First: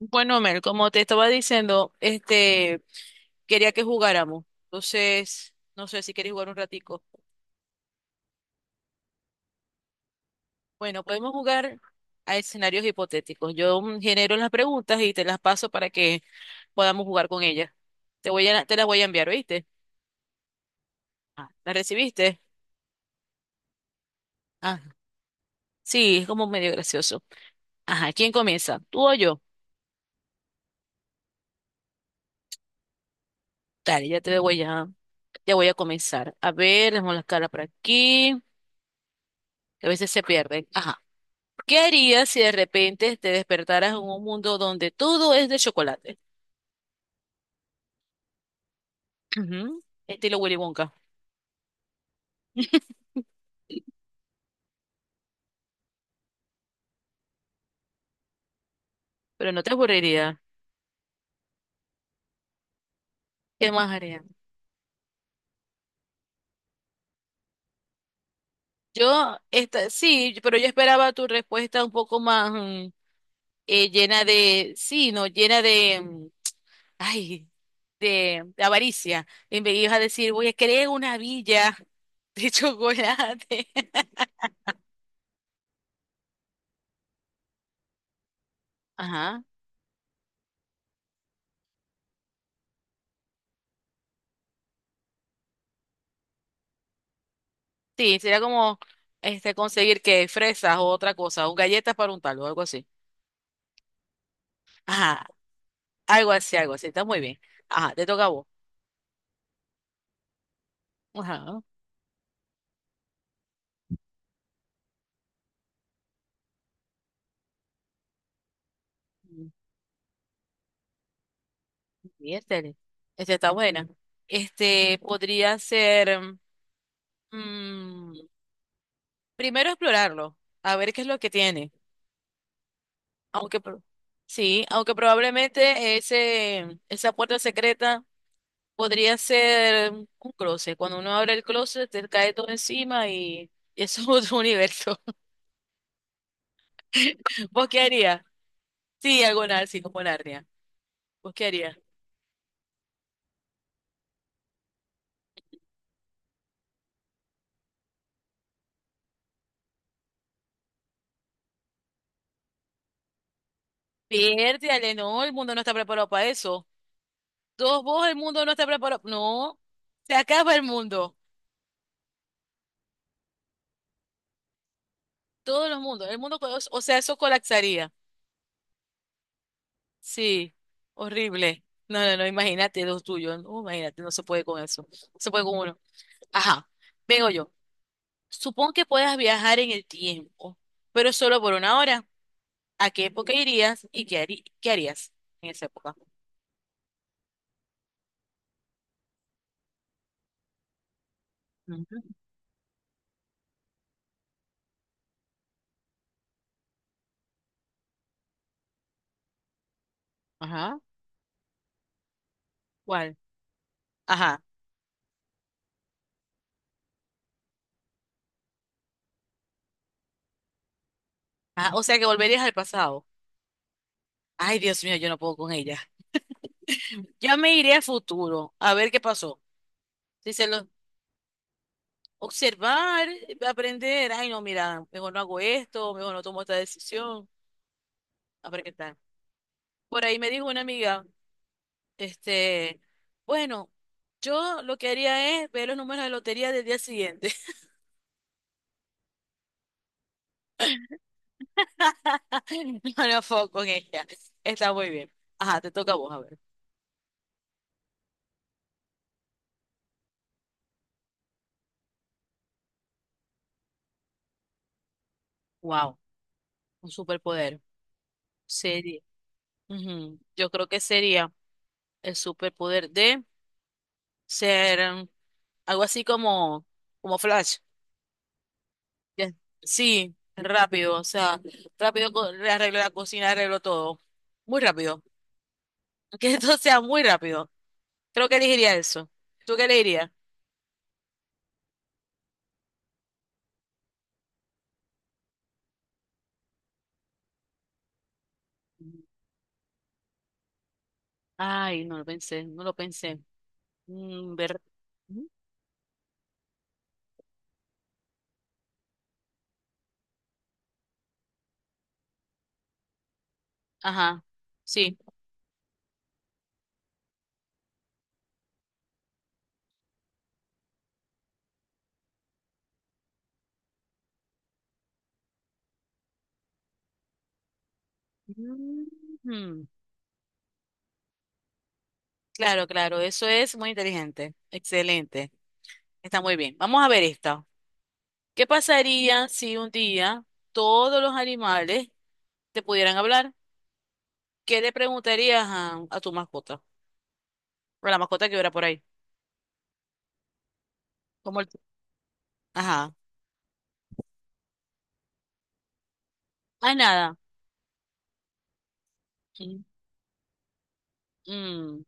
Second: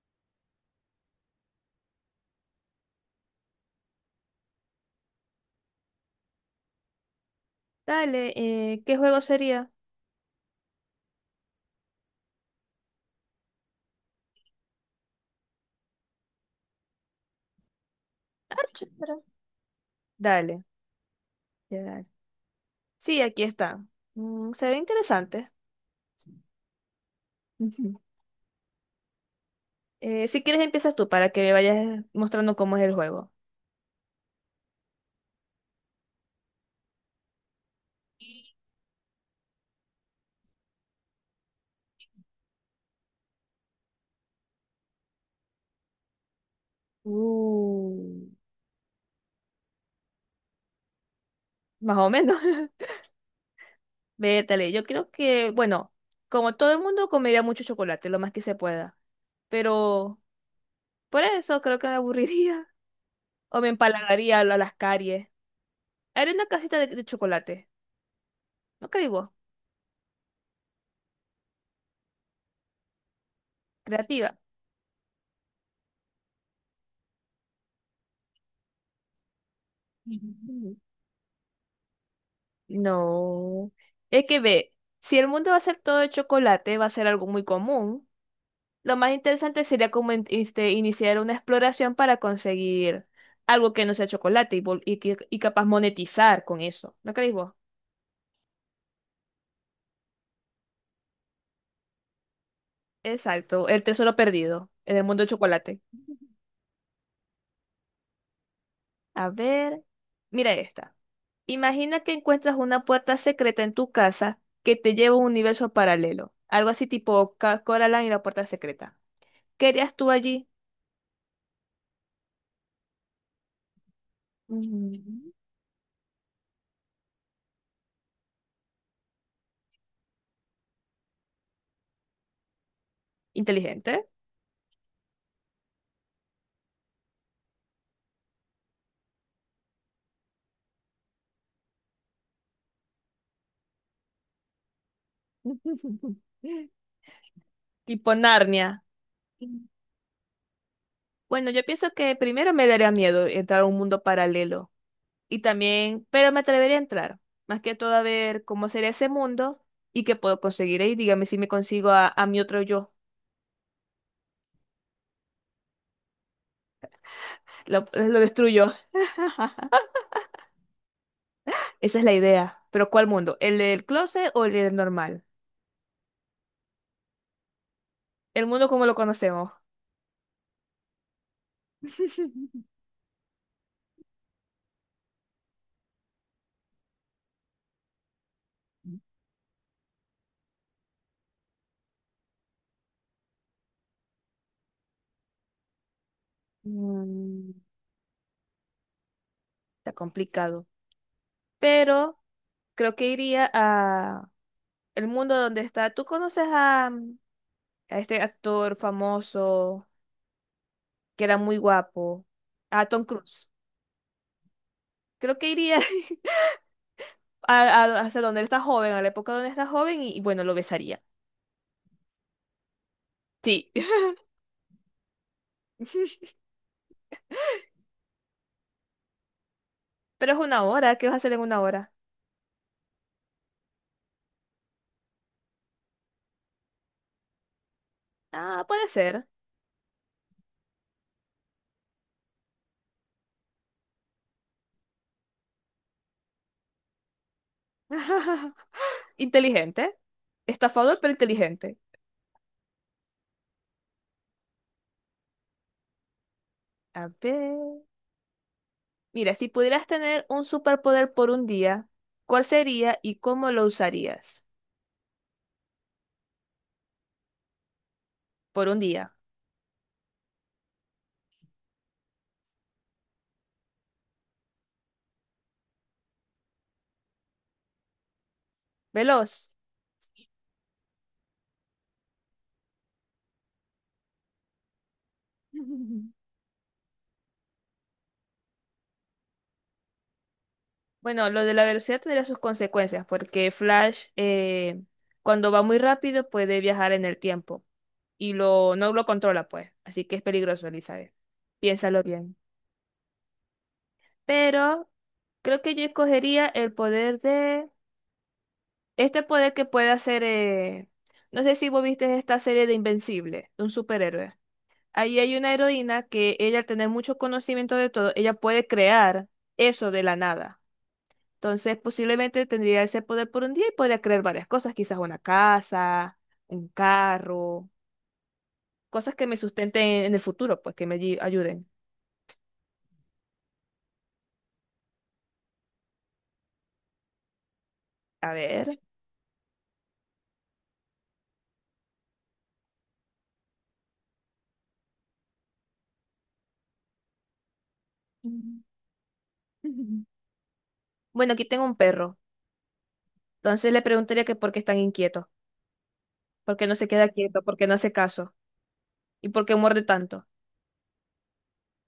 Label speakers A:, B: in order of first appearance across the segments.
A: Bueno, Mel, como te estaba diciendo, quería que jugáramos. Entonces, no sé si quieres jugar un ratico.
B: Dale, ¿qué juego sería?
A: Bueno, podemos jugar a escenarios hipotéticos. Yo genero las preguntas y te las paso para que podamos jugar con ellas.
B: Ah,
A: Te las voy a
B: chévere.
A: enviar, ¿oíste?
B: Dale,
A: Ah, ¿las
B: ya dale.
A: recibiste?
B: Sí, aquí está. Mm, se ve
A: Ah,
B: interesante.
A: sí, es como medio gracioso.
B: Ujú.
A: Ajá, ¿quién comienza? ¿Tú o yo?
B: Si quieres empiezas tú para que me vayas mostrando cómo es el juego.
A: Dale, ya voy a comenzar. A ver, dejemos las caras por aquí que a veces se pierden. Ajá. ¿Qué harías si de repente te despertaras en un mundo donde todo es de chocolate?
B: Uh,
A: Ujú, estilo Willy Wonka.
B: más o menos. Vétale, yo creo que, bueno, como todo el mundo comería mucho chocolate, lo más que se pueda.
A: Pero no te
B: Pero
A: aburriría.
B: por eso creo que me aburriría o me
A: ¿Qué más haría?
B: empalagaría a las caries. Haré una casita de chocolate. ¿No crees vos?
A: Sí, pero yo esperaba tu respuesta un poco más llena
B: Creativa.
A: de, sí, no, llena de, ay, de avaricia. Y me ibas a decir, voy a
B: Ujú.
A: crear una villa de chocolate.
B: No. Es que ve, si el mundo va a ser todo de chocolate, va a ser algo muy común. Lo más
A: Ajá.
B: interesante sería como iniciar una exploración para conseguir algo que no sea chocolate y, y capaz monetizar con eso. ¿No creéis vos?
A: Sí, sería como conseguir que fresas o otra cosa, o galletas para untarlo, algo así.
B: Exacto, el tesoro perdido en el mundo
A: Ajá.
B: de chocolate.
A: Algo así, algo así. Está muy bien. Ajá, te toca a vos.
B: A ver, mira esta.
A: Ajá.
B: Imagina que encuentras una puerta secreta en tu casa que te lleva a un universo paralelo. Algo así tipo Coraline y la puerta secreta. ¿Qué harías tú allí?
A: Miércoles. Esta está buena. Este
B: Ujú.
A: podría ser. mm, primero explorarlo, a ver qué es lo que tiene. Aunque pro-
B: Inteligente.
A: sí, aunque probablemente esa puerta secreta podría ser un closet. Cuando uno abre el closet, te cae todo encima y eso es otro universo. ¿Vos qué
B: Tipo
A: harías?
B: Narnia.
A: Sí, algo así como Narnia. ¿Vos qué
B: Bueno, yo
A: harías?
B: pienso que primero me daría miedo entrar a un mundo paralelo. Y también, pero me atrevería a entrar. Más que todo a ver cómo sería ese mundo y qué puedo conseguir ahí. Dígame si me consigo a mi otro yo.
A: Piérdale, no, el mundo no está preparado para eso. Todos
B: Lo,
A: vos, el
B: lo
A: mundo no está
B: destruyo.
A: preparado. No, se acaba el mundo.
B: Esa es la idea. Pero ¿cuál mundo? ¿El del closet o el del normal?
A: Todos los mundos. O sea, eso colapsaría.
B: El mundo como lo conocemos.
A: Sí, horrible. No, no, no, imagínate los tuyos. No, imagínate, no se puede con eso. No se puede con uno. Ajá, vengo yo. Supón que puedas viajar en el tiempo, pero solo por una hora. ¿A qué época irías y qué harías en esa época?
B: Mm, está complicado.
A: Ujú.
B: Pero creo que iría a, el mundo donde está. ¿Tú conoces a, a este actor famoso
A: Ajá.
B: que era muy guapo? A Tom
A: ¿Cuál?
B: Cruise.
A: Ajá.
B: Creo que iría hasta donde él está joven, a la época donde está joven, y bueno, lo besaría.
A: Ajá. O sea que volverías al pasado.
B: Sí.
A: Ay, Dios mío, yo no puedo con ella. Yo me iré al futuro a ver qué pasó.
B: Pero es
A: Dicen
B: una
A: lo
B: hora. ¿Qué vas a hacer en una hora?
A: observar, aprender. Ay, no, mira, mejor no hago esto, mejor no tomo esta decisión. A ver
B: Ah,
A: qué
B: puede
A: tal.
B: ser.
A: Por ahí me dijo una amiga, este, bueno, yo lo que haría es ver los números de lotería del día siguiente.
B: Inteligente. Estafador, pero inteligente.
A: No me enfoco con ella. Está muy bien. Ajá, te toca a vos, a ver.
B: A ver. Mira, si pudieras tener un superpoder por un día, ¿cuál sería y cómo lo usarías?
A: Wow, un superpoder.
B: Por un
A: Sería.
B: día.
A: Ujú, yo creo que sería el superpoder de ser, algo así como, como Flash. Ya-
B: Veloz.
A: Sí, rápido, o sea, le arreglo la cocina, arreglo todo. Muy rápido. Que esto sea muy rápido. Creo que elegiría eso. ¿Tú qué elegirías?
B: Bueno, lo de la velocidad tendría sus consecuencias, porque Flash, cuando va muy rápido, puede viajar en el tiempo y lo, no lo controla, pues. Así que es peligroso, Elizabeth.
A: Ay, no
B: Piénsalo
A: lo
B: bien.
A: pensé, no lo pensé. Mm, ver...
B: Pero
A: Ujú.
B: creo que yo escogería el poder de... Este poder que puede hacer... No sé si vos viste esta serie de Invencible, de un
A: Ajá,
B: superhéroe.
A: sí.
B: Ahí hay una heroína que ella, al tener mucho conocimiento de todo, ella puede crear eso de la nada. Entonces, posiblemente tendría ese poder por un día y podría crear varias cosas, quizás una casa, un carro, cosas que me
A: Ujú.
B: sustenten en el futuro, pues que me ayuden.
A: Claro, claro, eso es muy inteligente. Excelente. Está muy bien. Vamos a ver esta.
B: A
A: ¿Qué
B: ver.
A: pasaría si un día todos los animales te pudieran hablar? ¿Qué le preguntarías a tu mascota? Pero la mascota que hubiera
B: Mm.
A: por ahí.
B: Bueno,
A: Como
B: aquí
A: el...
B: tengo un perro.
A: Ajá.
B: Entonces le preguntaría que por qué es tan inquieto, por qué
A: Ay,
B: no se queda
A: nada.
B: quieto, por qué no hace caso y por qué
A: Sí.
B: muerde tanto.
A: Mm,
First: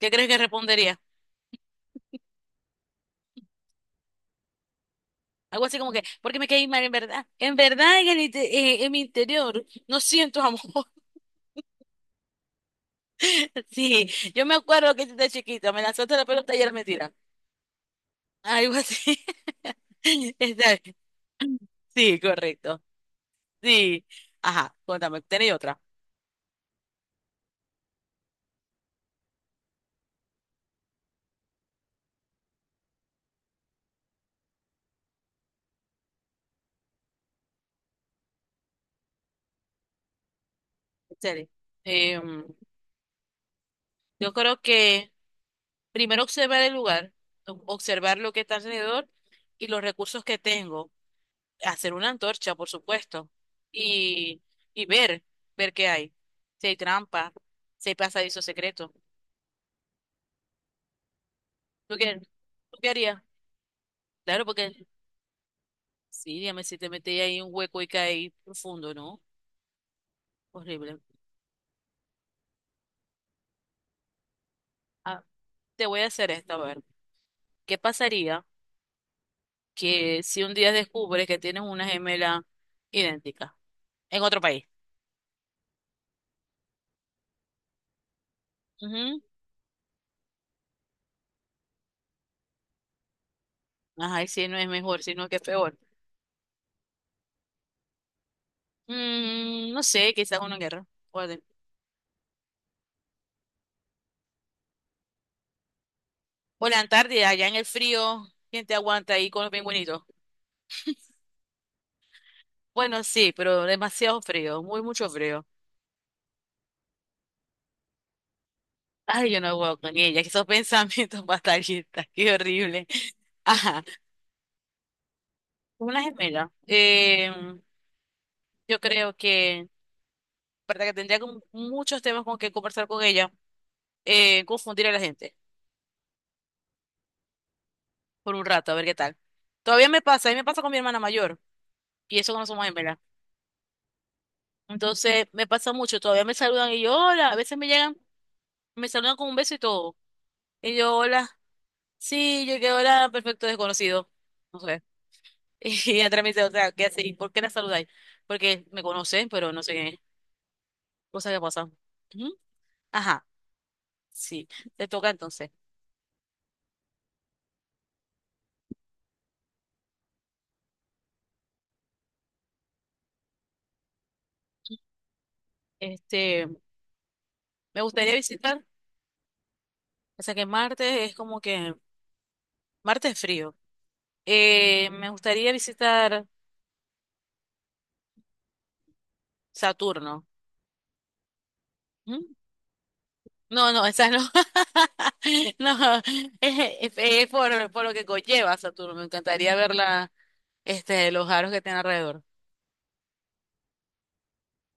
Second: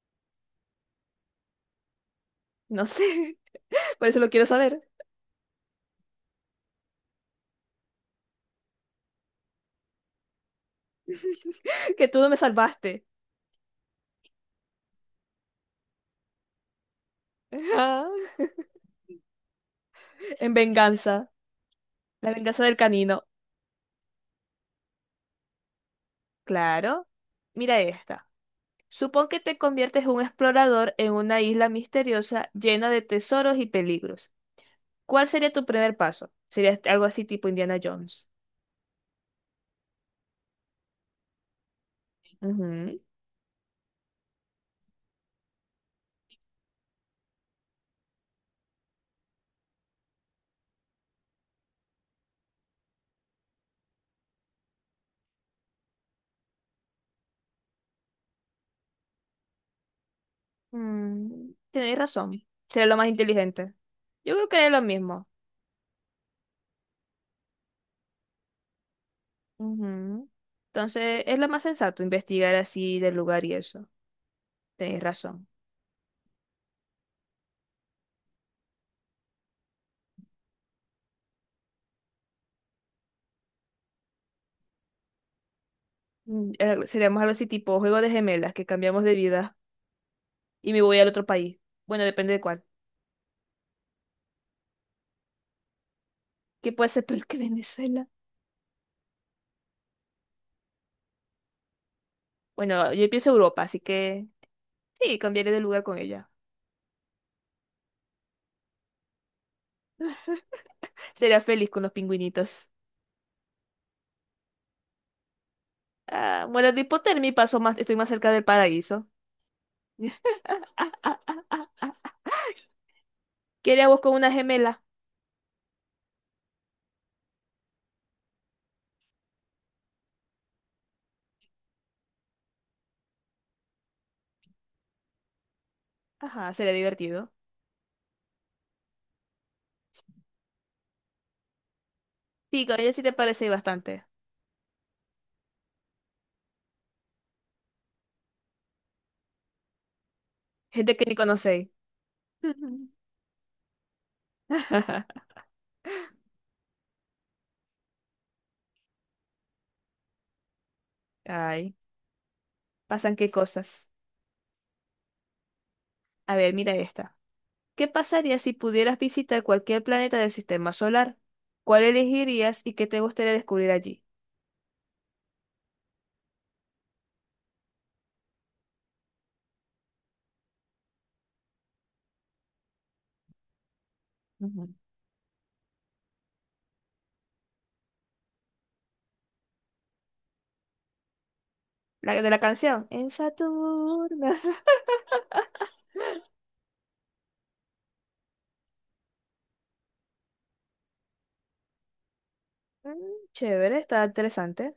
A: ¿qué crees que respondería?
B: No sé, por eso lo quiero saber,
A: Algo así como que porque me caí mal, en verdad. En verdad, en mi interior, no siento amor.
B: que tú no me salvaste.
A: Sí, yo me acuerdo que desde chiquita me lanzaste la pelota y era mentira. Algo así.
B: En
A: Está bien.
B: venganza,
A: Sí,
B: la venganza del
A: correcto.
B: canino.
A: Sí. Ajá, cuéntame, ¿tenéis otra?
B: Claro. Mira esta. Supón que te conviertes en un explorador en una isla misteriosa llena de tesoros y peligros. ¿Cuál sería tu primer paso? Sería algo así tipo Indiana Jones.
A: Excelente. Em,
B: Ujú.
A: yo creo que primero observar el lugar, observar lo que está alrededor y los recursos que tengo. Hacer una antorcha, por supuesto, y, y ver, ver qué hay. Si hay trampa, si hay pasadizo secreto.
B: Mm,
A: ¿Tú
B: tenéis
A: qué,
B: razón.
A: tú
B: Sería
A: qué
B: lo más
A: harías?
B: inteligente. Yo
A: Claro,
B: creo que es lo
A: porque
B: mismo.
A: sí, dígame si te metes ahí en un hueco y caes profundo, ¿no?
B: Ujú.
A: Horrible.
B: Entonces, es lo más sensato investigar así del lugar y eso. Tenéis
A: Ah,
B: razón.
A: te voy a hacer esta, a ver. ¿Qué pasaría que si un día descubres que tienes una gemela idéntica en otro país?
B: Seríamos algo así tipo juego de gemelas que cambiamos de
A: Ujú.
B: vida y me voy al otro país. Bueno, depende de cuál.
A: Ajá, y si no es mejor, sino que es peor.
B: ¿Qué puede ser peor que Venezuela?
A: Mm, no sé, quizás una guerra.
B: Bueno, yo pienso Europa, así que. Sí, cambiaré de lugar con ella.
A: O la Antártida, allá en el frío, ¿quién te aguanta ahí con los pingüinitos?
B: Sería feliz con los pingüinitos.
A: Bueno, sí, pero demasiado frío, muy mucho frío.
B: Ah, muero de hipotermia y paso más, estoy más cerca del paraíso.
A: Ay, yo no puedo con ella, que esos
B: Ah,
A: pensamientos
B: ah, ah.
A: fatalistas, qué horrible.
B: ¿Qué
A: Ajá,
B: haríamos con una gemela?
A: una gemela. Yo creo que, verdad que tendría como muchos temas con que conversar con ella, confundir a la gente
B: Ajá, sería divertido.
A: por un rato, a ver qué tal. Todavía me pasa, a mí me pasa con mi hermana mayor, y eso que no somos
B: Sí, con ella
A: gemelas.
B: sí te parece bastante.
A: Entonces, me pasa mucho, todavía me saludan y yo, hola, a veces me llegan, me saludan con un beso y todo. Y yo,
B: Gente que ni
A: hola.
B: conocéis.
A: Sí, yo que hola, perfecto desconocido. No sé. Y atrás me dice, otra ¿qué hace? ¿Y por qué la saludáis? Porque me conocen, pero no sé qué es. Cosa que pasa.
B: Ay,
A: Ujú.
B: pasan
A: Ajá,
B: qué cosas.
A: sí, te toca entonces.
B: A ver, mira esta. ¿Qué pasaría si pudieras visitar cualquier planeta del sistema solar? ¿Cuál elegirías y qué te gustaría descubrir allí?
A: Este, me gustaría visitar, o sea que Marte es como que, Marte es frío.
B: Ujú.
A: Me gustaría visitar Saturno.
B: La de
A: ¿Mm?
B: la canción. En
A: No, no, esa no.
B: Saturno.
A: No, es por lo que conlleva Saturno. Me encantaría ver la, los aros que tiene alrededor.
B: Mm, chévere, está interesante.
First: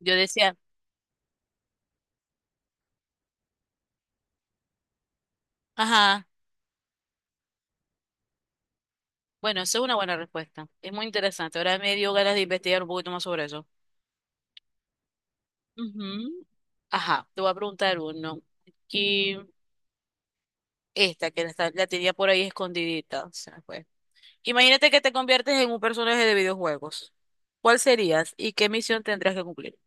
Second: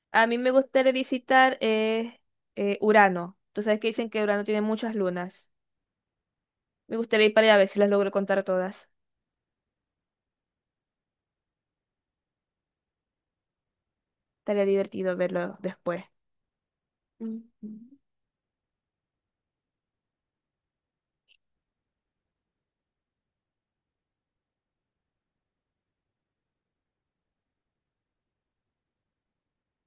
A: Yo
B: A mí me
A: decía.
B: gustaría visitar Urano. Tú sabes que dicen que Urano tiene muchas lunas.
A: Ajá.
B: Me gustaría ir para allá a ver si las logro contar todas.
A: Bueno, esa es una buena respuesta. Es muy interesante. Ahora me dio ganas de investigar un poquito más sobre eso.
B: Estaría divertido verlo después.
A: Ujú. Ajá,
B: Mm.
A: te voy a preguntar uno. Aquí, esta que la, está- la tenía por ahí escondidita. Se me fue. Imagínate que te conviertes en un personaje de videojuegos. ¿Cuál serías y qué misión tendrías que cumplir?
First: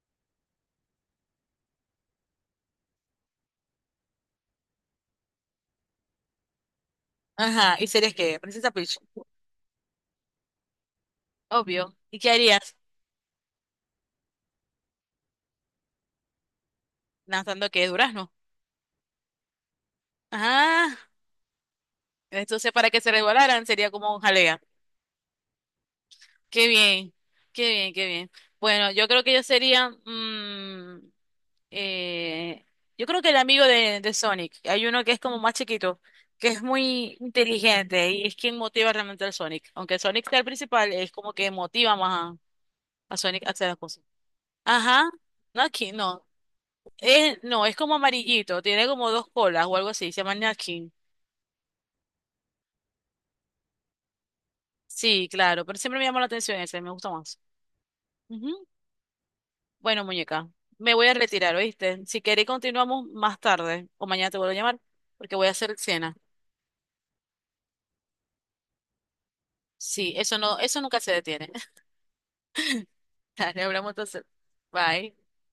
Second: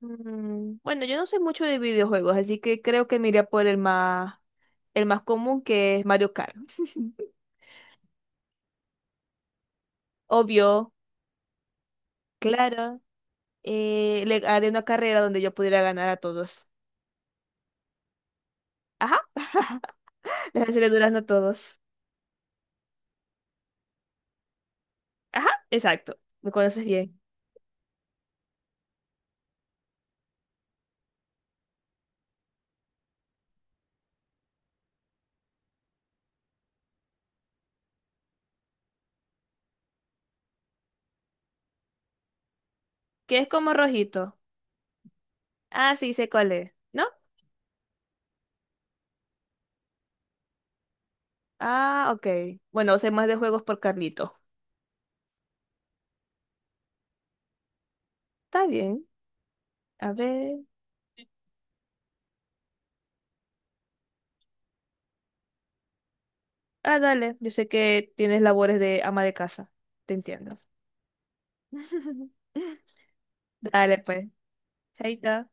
B: Mm, bueno, yo no soy mucho de videojuegos, así que creo que me iría por el más común, que es Mario Kart.
A: Ajá, ¿y serías qué? Princesa Peach.
B: Obvio,
A: Obvio. ¿Y qué harías?
B: claro. Le haré una carrera donde yo pudiera ganar a todos.
A: Lanzando que durazno.
B: Ajá, les haré
A: Ajá.
B: durazno a todos.
A: Entonces, para que se resbalaran, sería como un jalea.
B: Ajá, exacto. Me
A: Qué
B: conoces
A: bien,
B: bien.
A: qué bien, qué bien. Bueno, yo creo que yo sería, eh, yo creo que el amigo de Sonic, hay uno que es como más chiquito, que es muy inteligente y es quien motiva realmente al Sonic. Aunque Sonic sea el principal, es como que motiva más a
B: Que
A: Sonic
B: es
A: a hacer
B: como
A: las cosas.
B: rojito.
A: Ajá, Nutkin,
B: Ah, sí,
A: no,
B: sé cuál es. ¿No?
A: es, no, es como amarillito, tiene como dos colas o algo así, se llama Nutkin.
B: Ah, ok. Bueno, sé más de juegos por Carlito.
A: Sí, claro, pero siempre me llama la atención ese, me gusta más.
B: Está bien.
A: Bueno,
B: A
A: muñeca,
B: ver.
A: me voy a retirar, ¿oíste? Si queréis continuamos más tarde o mañana te vuelvo a llamar porque voy a hacer cena.
B: Ah, dale. Yo sé que tienes labores de ama de casa.
A: Sí,
B: Te
A: eso
B: entiendo.
A: no, eso nunca se detiene. Dale, hablamos
B: Dale,
A: entonces.
B: pues.
A: Bye.
B: Chaito.